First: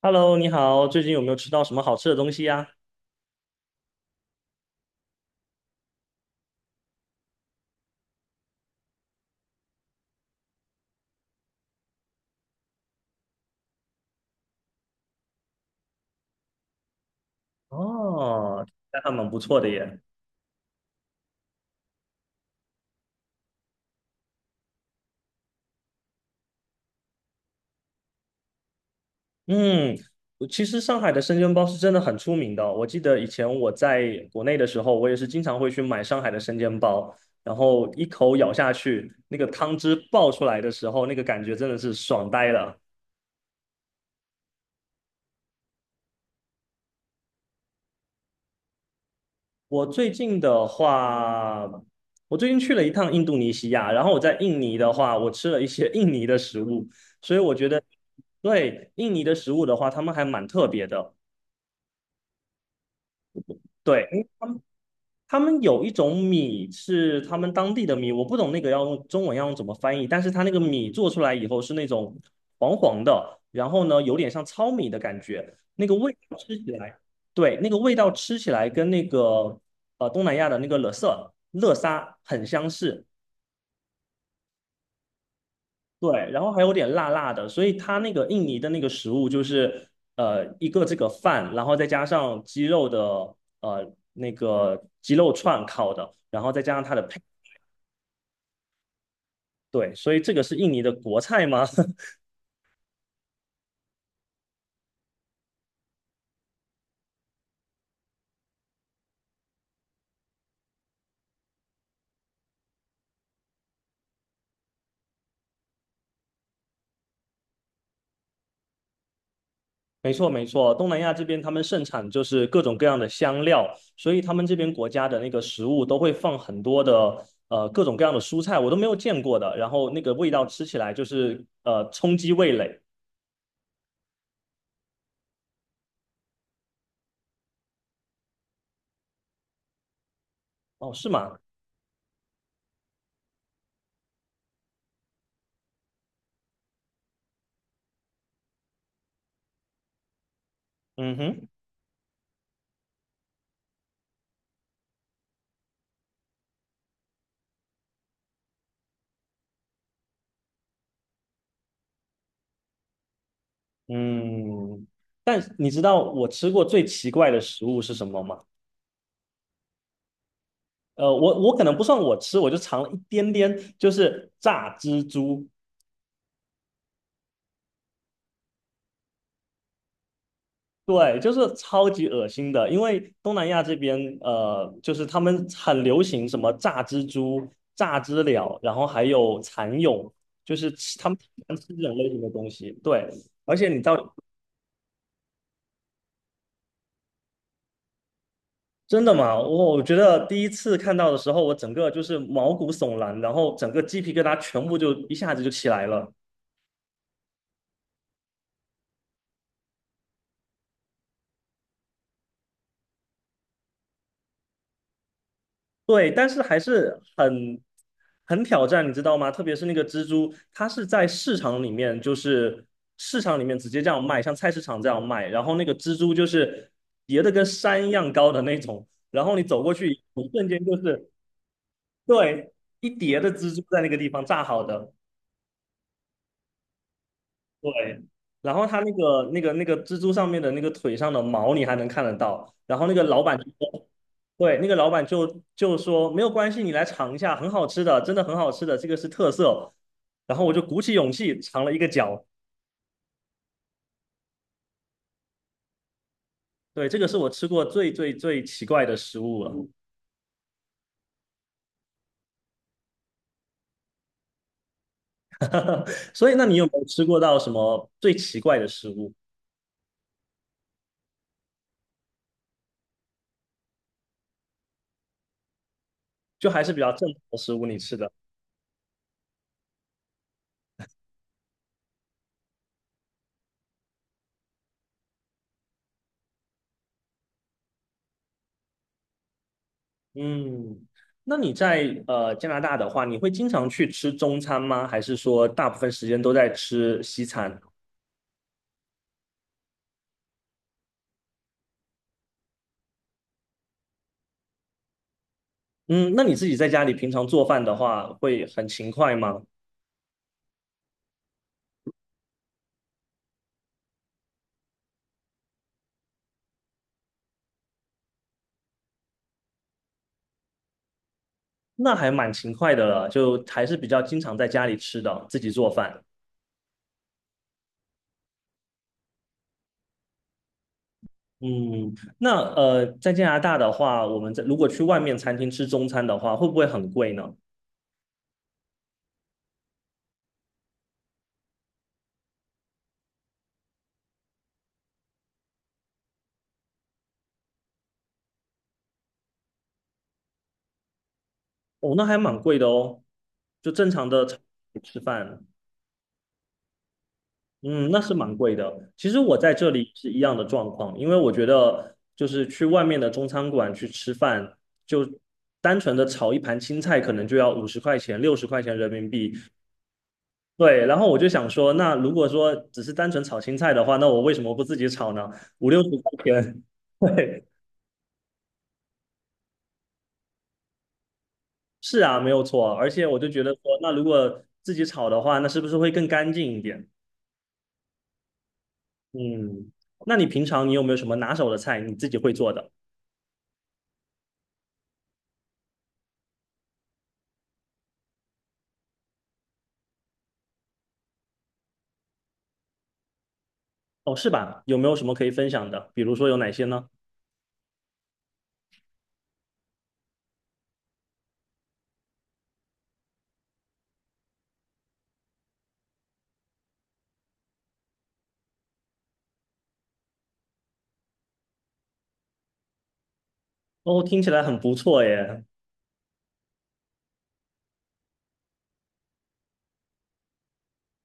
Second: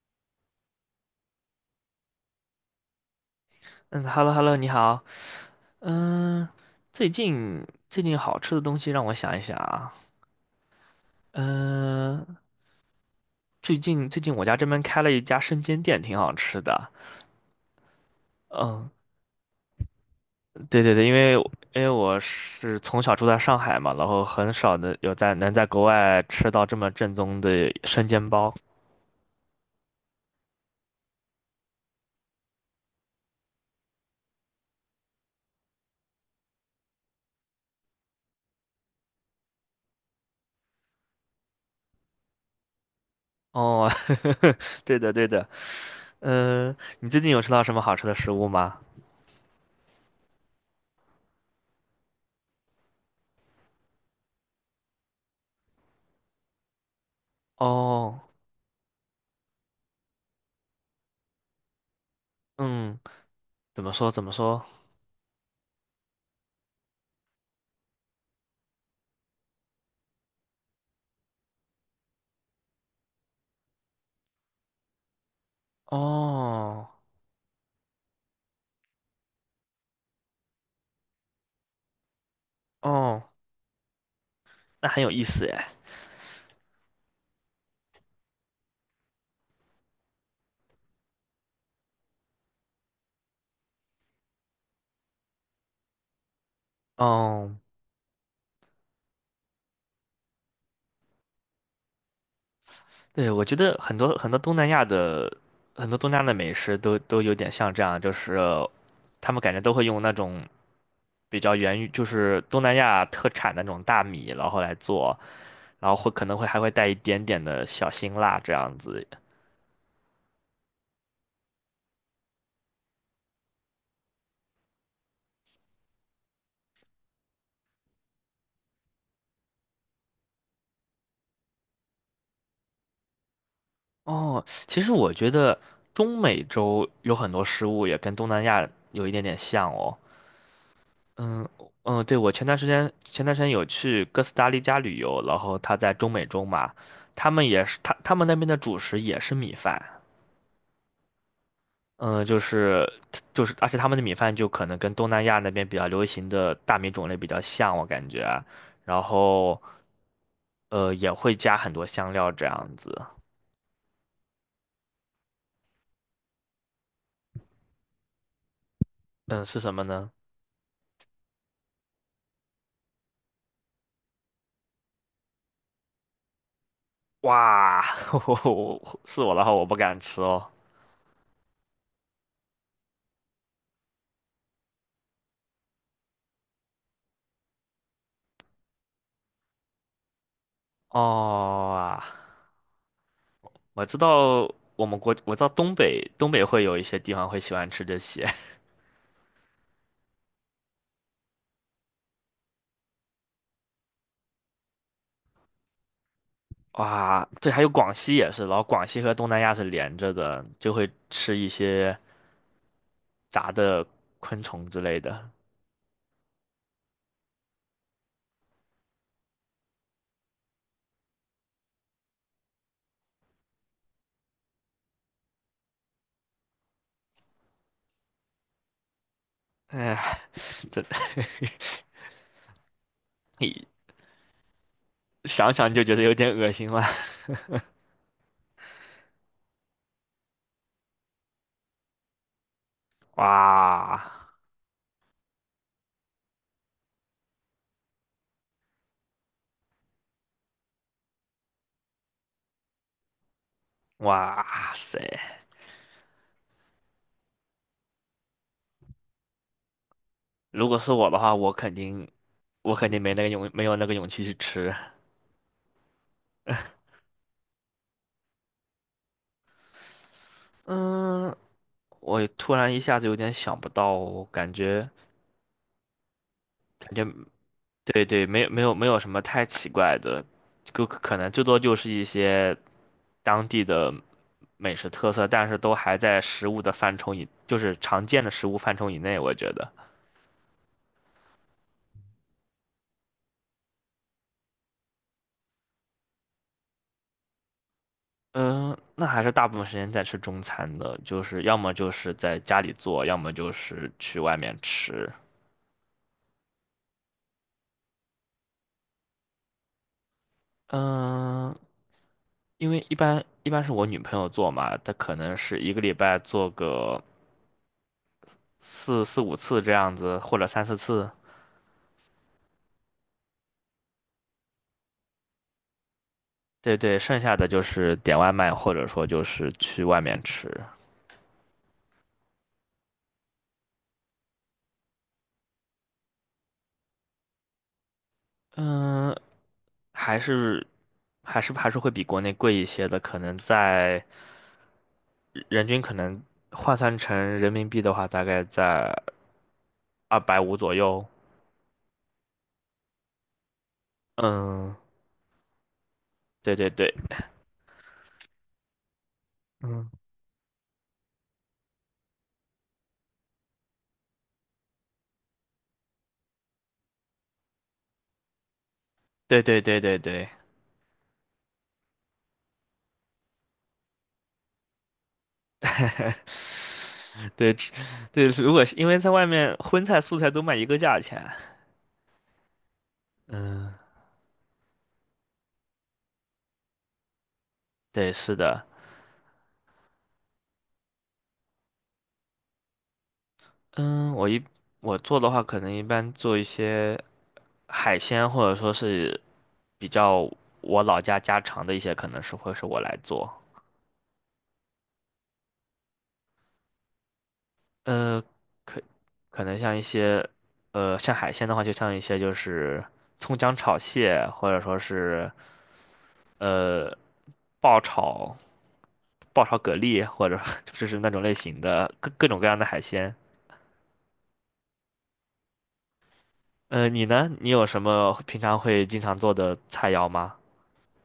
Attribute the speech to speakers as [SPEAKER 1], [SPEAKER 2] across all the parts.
[SPEAKER 1] Hello，你好，最近有没有吃到什么好吃的东西呀？
[SPEAKER 2] 嗯，hello，你好。嗯，最近好吃的东西让我想一想啊。嗯，最近我家这边开了一家生煎店，挺好吃的。
[SPEAKER 1] 哦，
[SPEAKER 2] 嗯，
[SPEAKER 1] 那还蛮不错的耶。
[SPEAKER 2] 对对对，因为我是从小住在上海嘛，然后很少的有在能在国外吃到这么正宗的生煎包。
[SPEAKER 1] 嗯，其实上海的生煎包是真的很出名的哦。我记得以前我在国内的时候，我也是经常会去买上海的生煎包，然后一口咬下去，那个汤汁爆出来的时候，那个感觉真的是爽呆了。
[SPEAKER 2] 哦，对的对的。嗯，你最近有吃到什么好吃的食物吗？
[SPEAKER 1] 我最近的话，我最近去了一趟印度尼西亚，然后我在印尼的话，我吃了一些印尼的食物，所以我觉得
[SPEAKER 2] 哦，
[SPEAKER 1] 对印尼的食物的话，他们还蛮特别的。
[SPEAKER 2] 嗯，怎么说怎
[SPEAKER 1] 对，
[SPEAKER 2] 么说？
[SPEAKER 1] 他们有一种米是他们当地的米，我不懂那个要用中文要用怎么翻译，但是它那个米做出来以后是那种黄黄的，然后呢有点像糙米的感觉，那个味道吃起
[SPEAKER 2] 哦
[SPEAKER 1] 来，对，那个味道吃起来跟那个东南亚的那个乐色乐沙很相似，
[SPEAKER 2] 哦。那很有意思哎。
[SPEAKER 1] 对，然后还有点辣辣的，所以它那个印尼的那个食物就是一个这个饭，然后再加上鸡肉的呃那个鸡肉串烤的，然后再加上它的配。
[SPEAKER 2] 哦，
[SPEAKER 1] 对，所以这个是印尼的国菜吗？
[SPEAKER 2] 对，我觉得很多东南亚的美食都有点像这样，就是他们感觉都会用那种比较源于就是东南亚特产的那种大米，然后来做，然后会可能会还会带一点点的小辛辣这样子。
[SPEAKER 1] 没错，没错，东南亚这边他们盛产就是各种各样的香料，所以他们这边国家的那个食物都会放很多的各种各样的蔬菜，我都没有见过的，然后那个味道吃起来就是冲击味蕾。
[SPEAKER 2] 哦，其实我觉得中美洲有很多食物也跟东南亚有一点点像哦。
[SPEAKER 1] 哦，是吗？
[SPEAKER 2] 嗯嗯，对，我前段时间有去哥斯达黎加旅游，然后他在中美洲嘛，他们也是他们那边的主食也是米饭。
[SPEAKER 1] 嗯哼，
[SPEAKER 2] 嗯，就是，而且他们的米饭就可能跟东南亚那边比较流行的大米种类比较像，我感觉，然后也会加很多香料这样子。
[SPEAKER 1] 嗯，但你知道我吃过最奇怪的食物是什么吗？
[SPEAKER 2] 嗯，是什么呢？
[SPEAKER 1] 我可能不算我吃，我就尝了一点点，就是炸蜘蛛。
[SPEAKER 2] 哇，我我的话我不敢吃哦。
[SPEAKER 1] 对，就是超级恶心的，因为东南亚这边，就是他们很流行什么炸蜘蛛、炸知了，然后还有蚕蛹，就是吃
[SPEAKER 2] 哦
[SPEAKER 1] 他们喜欢吃这种类型的
[SPEAKER 2] 啊。
[SPEAKER 1] 东西。对，而且你到
[SPEAKER 2] 我知道东北，会有一些地方会喜欢吃这些。
[SPEAKER 1] 真的吗？我觉得第一次看到的时候，我整个就是毛骨悚然，然后整个鸡皮疙瘩全部就一下子就起来了。
[SPEAKER 2] 哇，对，还有广西也是，然后广西和东南亚是连着的，就会吃一些炸的昆虫之类的。
[SPEAKER 1] 对，但是还是很挑战，你知道吗？特别是那个蜘蛛，它是在市场里面，就是市场里面直接这样卖，像菜市场这样卖。然后那个蜘蛛就是叠的跟山一样高的那种，然后你走过去，
[SPEAKER 2] 哎，
[SPEAKER 1] 一瞬间就
[SPEAKER 2] 这
[SPEAKER 1] 是，对，一叠的 蜘蛛
[SPEAKER 2] 你
[SPEAKER 1] 在那个地方炸好的。
[SPEAKER 2] 想想就觉得有点恶心了。
[SPEAKER 1] 对，然后他那个蜘蛛上面的那个腿上的毛你还能看得到，然后那个老板就说，
[SPEAKER 2] 哇
[SPEAKER 1] 对，那个老板就说没有关系，你来尝一下，很好吃的，真的很好吃的，这个是特色。然后我就鼓起勇气尝了一个角，
[SPEAKER 2] 哇塞！
[SPEAKER 1] 对，这个是我吃过最最最奇怪的食物了。
[SPEAKER 2] 如果是我的话，我肯定没有那个勇气去吃。
[SPEAKER 1] 所以，那你有没有 吃过到什么最奇怪的食物？
[SPEAKER 2] 嗯，我突然一下子有点想不到，感觉
[SPEAKER 1] 就还是比较
[SPEAKER 2] 感觉
[SPEAKER 1] 正常的食物，你吃
[SPEAKER 2] 对
[SPEAKER 1] 的。
[SPEAKER 2] 对，没有没有没有什么太奇怪的，就可能最多就是一些当地的美食特色，但是都还在食物的范畴以，就是常见的食物范畴以内，我觉得。
[SPEAKER 1] 嗯，那你在加拿大的话，你会经常去吃中餐吗？还是说大部分时间都在吃西餐？
[SPEAKER 2] 嗯，那还是大部分时间在吃中餐的，就是要么就是在家里做，要么就是去外面吃。
[SPEAKER 1] 嗯，那你自己在家里平常做饭的话，会很勤快吗？
[SPEAKER 2] 嗯，因为一般是我女朋友做嘛，她可能是一个礼拜做个四五次这样子，或者三四次。
[SPEAKER 1] 那还蛮勤快的了，就还是比较经常在家里吃的，自己做饭。
[SPEAKER 2] 对对，剩下的就是点外卖，或者说就是去外面吃。
[SPEAKER 1] 嗯，那在加拿大的话，我们在如果去外面餐厅吃中餐的话，会不会很贵呢？
[SPEAKER 2] 嗯，还是还是会比国内贵一些的，可能在人均可能换算成人民币的话，大概在250左右。
[SPEAKER 1] 哦，那还蛮贵的哦，就正常的餐
[SPEAKER 2] 嗯，
[SPEAKER 1] 厅吃饭。
[SPEAKER 2] 对对对。
[SPEAKER 1] 嗯，那是蛮贵的。其实我在这里
[SPEAKER 2] 嗯，
[SPEAKER 1] 是一样的状况，因为我觉得就是去外面的中餐馆去吃饭，就单纯的炒一盘青菜，可能就要50块钱、六十块钱人民币。
[SPEAKER 2] 对对对对对。
[SPEAKER 1] 对，然后我就想说，那如果说只是单纯炒青菜的话，那我为什么不自己炒呢？五六十块 钱，对，
[SPEAKER 2] 对吃对，如果是因为在外面荤菜素菜都卖一个价钱。
[SPEAKER 1] 是啊，没有错啊。而且我就觉得说，
[SPEAKER 2] 嗯，
[SPEAKER 1] 那如果自己炒的话，那是不是会更干净一点？
[SPEAKER 2] 对，是的。
[SPEAKER 1] 嗯，那你平常你有没有什么拿手的菜你自己会做的？
[SPEAKER 2] 嗯，我做的话，可能一般做一些海鲜，或者说是比较我老家家常的一些，可能是会是我来做。
[SPEAKER 1] 哦，是吧？有没有什么可以分享的？比如说有哪些呢？
[SPEAKER 2] 呃，可可能像一些，像海鲜的话，就像一些就是葱姜炒蟹，或者说是呃爆炒爆炒蛤蜊，或者 就是那种类型的各种各样的海鲜。
[SPEAKER 1] 哦，听起来很不错耶。
[SPEAKER 2] 你呢？你有什么平常会经常做的菜肴吗？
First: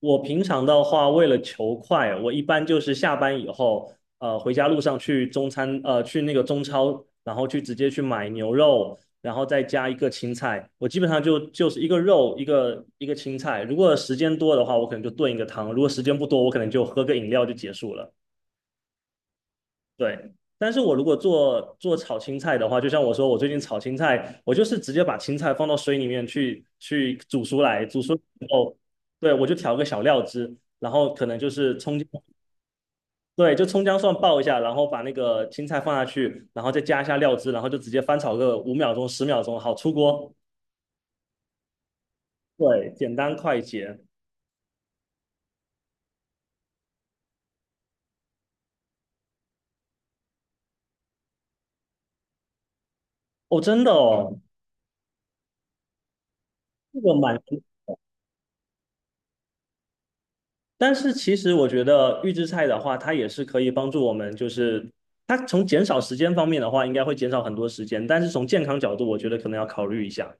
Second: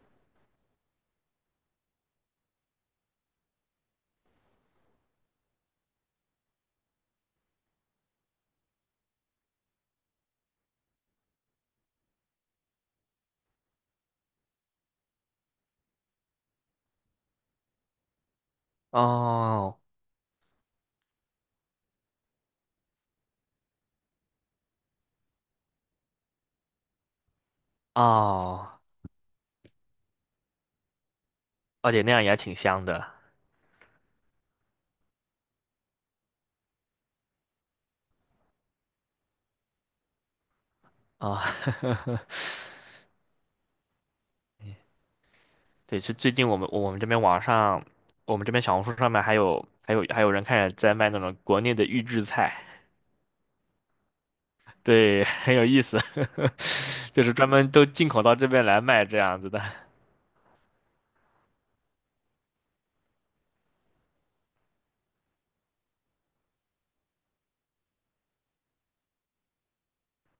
[SPEAKER 1] 我平常的话，为了求快，我一般就是下班以后，回家路上去中餐，去那个中超，然后去直接去买牛肉，然后再加一个青菜。我基本上就是一个肉，一个青菜。如果时间多的话，我可能就炖一个汤；如果时间不多，我可能就喝个饮料就结束了。
[SPEAKER 2] 哦
[SPEAKER 1] 对，但是我如果做炒青菜的话，就像我说，我最近炒青菜，我就是直接把青菜放到水里面去煮熟来，煮熟以后，
[SPEAKER 2] 哦，
[SPEAKER 1] 对，我就调个小料汁，然后可能就是
[SPEAKER 2] 而
[SPEAKER 1] 葱
[SPEAKER 2] 且
[SPEAKER 1] 姜，
[SPEAKER 2] 那样也挺香的
[SPEAKER 1] 对，就葱姜蒜爆一下，然后把那个青菜放下去，然后再加一下料汁，然后就直接翻炒个5秒钟、10秒钟，好出锅。
[SPEAKER 2] 啊。
[SPEAKER 1] 对，简单快捷。
[SPEAKER 2] 对，是最近我们这边网上，我们这边小红书上面还有人开始在卖那种国内的预制菜。
[SPEAKER 1] 哦，真的哦，
[SPEAKER 2] 对，很有意思，
[SPEAKER 1] 这 个
[SPEAKER 2] 就是
[SPEAKER 1] 蛮
[SPEAKER 2] 专门都进口到这边来卖这样子的。
[SPEAKER 1] 但是其实我觉得预制菜的话，它也是可以帮助我们，就是它从减少时间方面的话，应该会减少很多时间，但是从健康角度，我觉得可能要考虑一下。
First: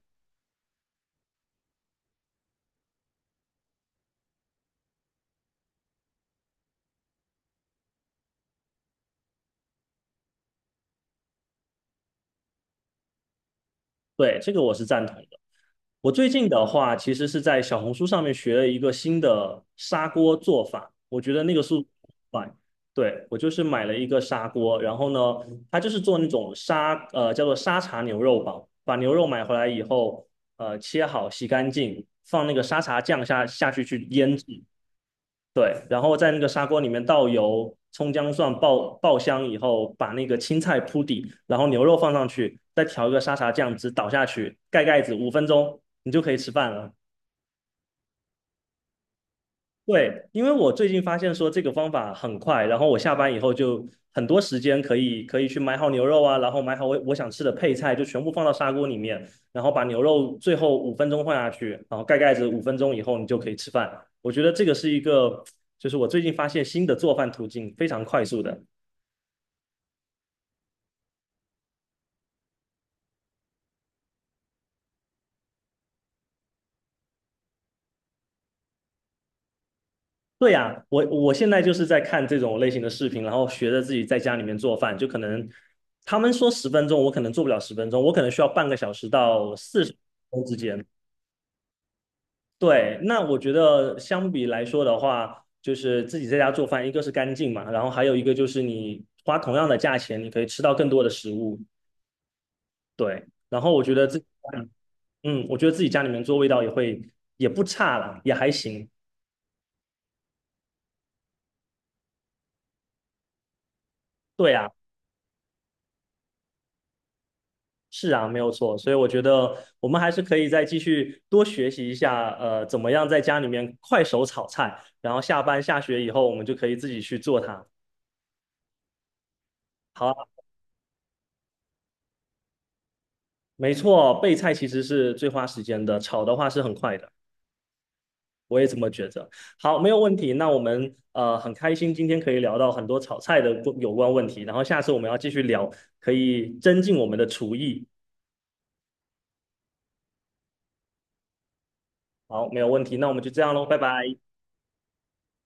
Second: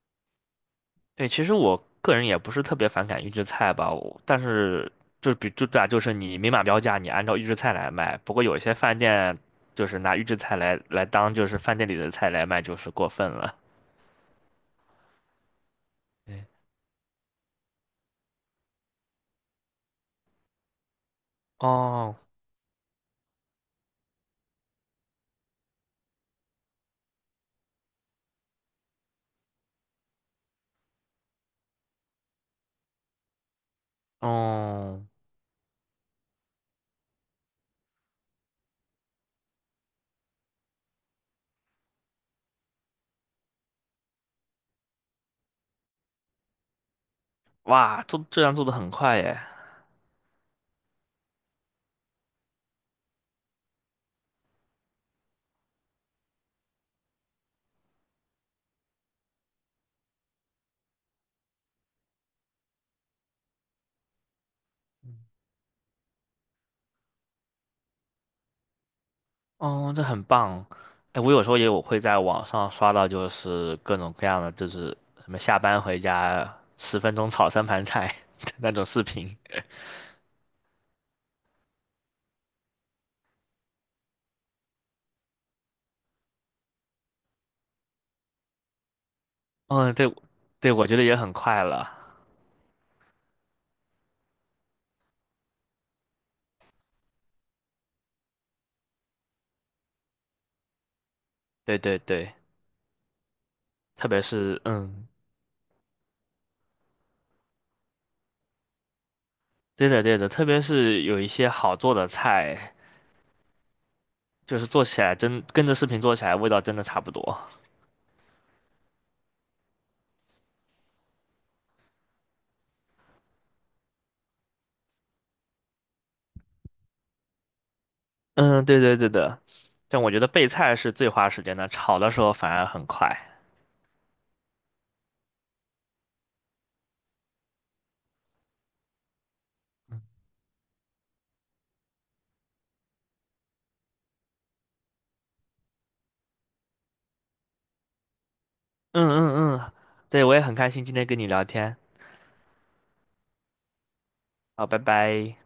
[SPEAKER 2] 对，其实我个人也不是特别反感预制菜吧，我但是就比就对啊，就是你明码标价，你按照预制菜来卖。不过有些饭店就是拿预制菜来当就是饭店里的菜来卖，就是过分了。
[SPEAKER 1] 对，这个我是赞同的。我最
[SPEAKER 2] 对。
[SPEAKER 1] 近的话，其实是在小红书上面学了一个新的砂锅做法，我觉得那个速度很
[SPEAKER 2] 哦，
[SPEAKER 1] 快。对，我就是买了一个砂锅，然后呢，它就是做那种沙，叫做沙茶牛肉煲，把牛肉买回来以后，切好洗干净，放那个沙茶酱下去腌制，
[SPEAKER 2] 哦。
[SPEAKER 1] 对，然后在那个砂锅里面倒油、葱姜蒜爆香以后，把那个青菜铺底，然后牛肉放上去，再调一个沙茶酱汁倒下去，盖盖子，五分钟你就可以吃饭了。
[SPEAKER 2] 哇，做这样做的很快耶。
[SPEAKER 1] 对，因为我最近发现说这个方法很快，然后我下班以后就很多时间可以去买好牛肉啊，然后买好我想吃的配菜，就全部放到砂锅里面，然后把牛肉最后五分钟放下去，然后盖盖子，五分钟以后你就可以吃饭。我觉得这个是一个，就是我最近发现新的做饭途径，非常快速的。
[SPEAKER 2] 哦，这很棒。哎，我有时候我会在网上刷到，就是各种各样的，就是什么下班回家10分钟炒三盘菜的 那种视频。
[SPEAKER 1] 对呀，我现在就是在看这种类型的视频，然后学着自己在家里面做饭，就可能他们说十分钟，我可能做不了十分钟，我可能需要半个小时到四十
[SPEAKER 2] 嗯，
[SPEAKER 1] 分
[SPEAKER 2] 对。
[SPEAKER 1] 钟之
[SPEAKER 2] 对，
[SPEAKER 1] 间。
[SPEAKER 2] 我觉得也很快了。
[SPEAKER 1] 对，那我觉得相比来说的话，就是自己在家做饭，一个是干净嘛，然后还有一个就是你花同样的价钱，你可以吃到更多的食物。
[SPEAKER 2] 对对对，
[SPEAKER 1] 对，然后我觉得
[SPEAKER 2] 特
[SPEAKER 1] 自
[SPEAKER 2] 别
[SPEAKER 1] 己
[SPEAKER 2] 是。嗯，
[SPEAKER 1] 嗯，我觉得自己家里面做味道也会也不差了，也还行。
[SPEAKER 2] 对的对的，特别是有一些好做的菜，
[SPEAKER 1] 对
[SPEAKER 2] 就是
[SPEAKER 1] 啊，
[SPEAKER 2] 做起来真跟着视频做起来味道真的差不多。
[SPEAKER 1] 是啊，没有错。所以我觉得我们还是可以再继续多学习一下，怎么样在家里面快手炒菜，然后下班下学以后，我们就可以自己去做它。
[SPEAKER 2] 嗯，对对对的。但
[SPEAKER 1] 好
[SPEAKER 2] 我觉
[SPEAKER 1] 啊。
[SPEAKER 2] 得备菜是最花时间的，炒的时候反而很快。
[SPEAKER 1] 没错，备菜其实是最花时间的，炒的话是很快的。我也这么觉得。好，没有问题。那我们很开心今天可以聊到很多炒菜的有关问题，然后下次我们要继续聊，可以增进我们的厨艺。
[SPEAKER 2] 嗯嗯嗯，对，我也很开心今天跟你聊天。
[SPEAKER 1] 好，没有问题。那我们就这样喽，拜拜。
[SPEAKER 2] 好，拜拜。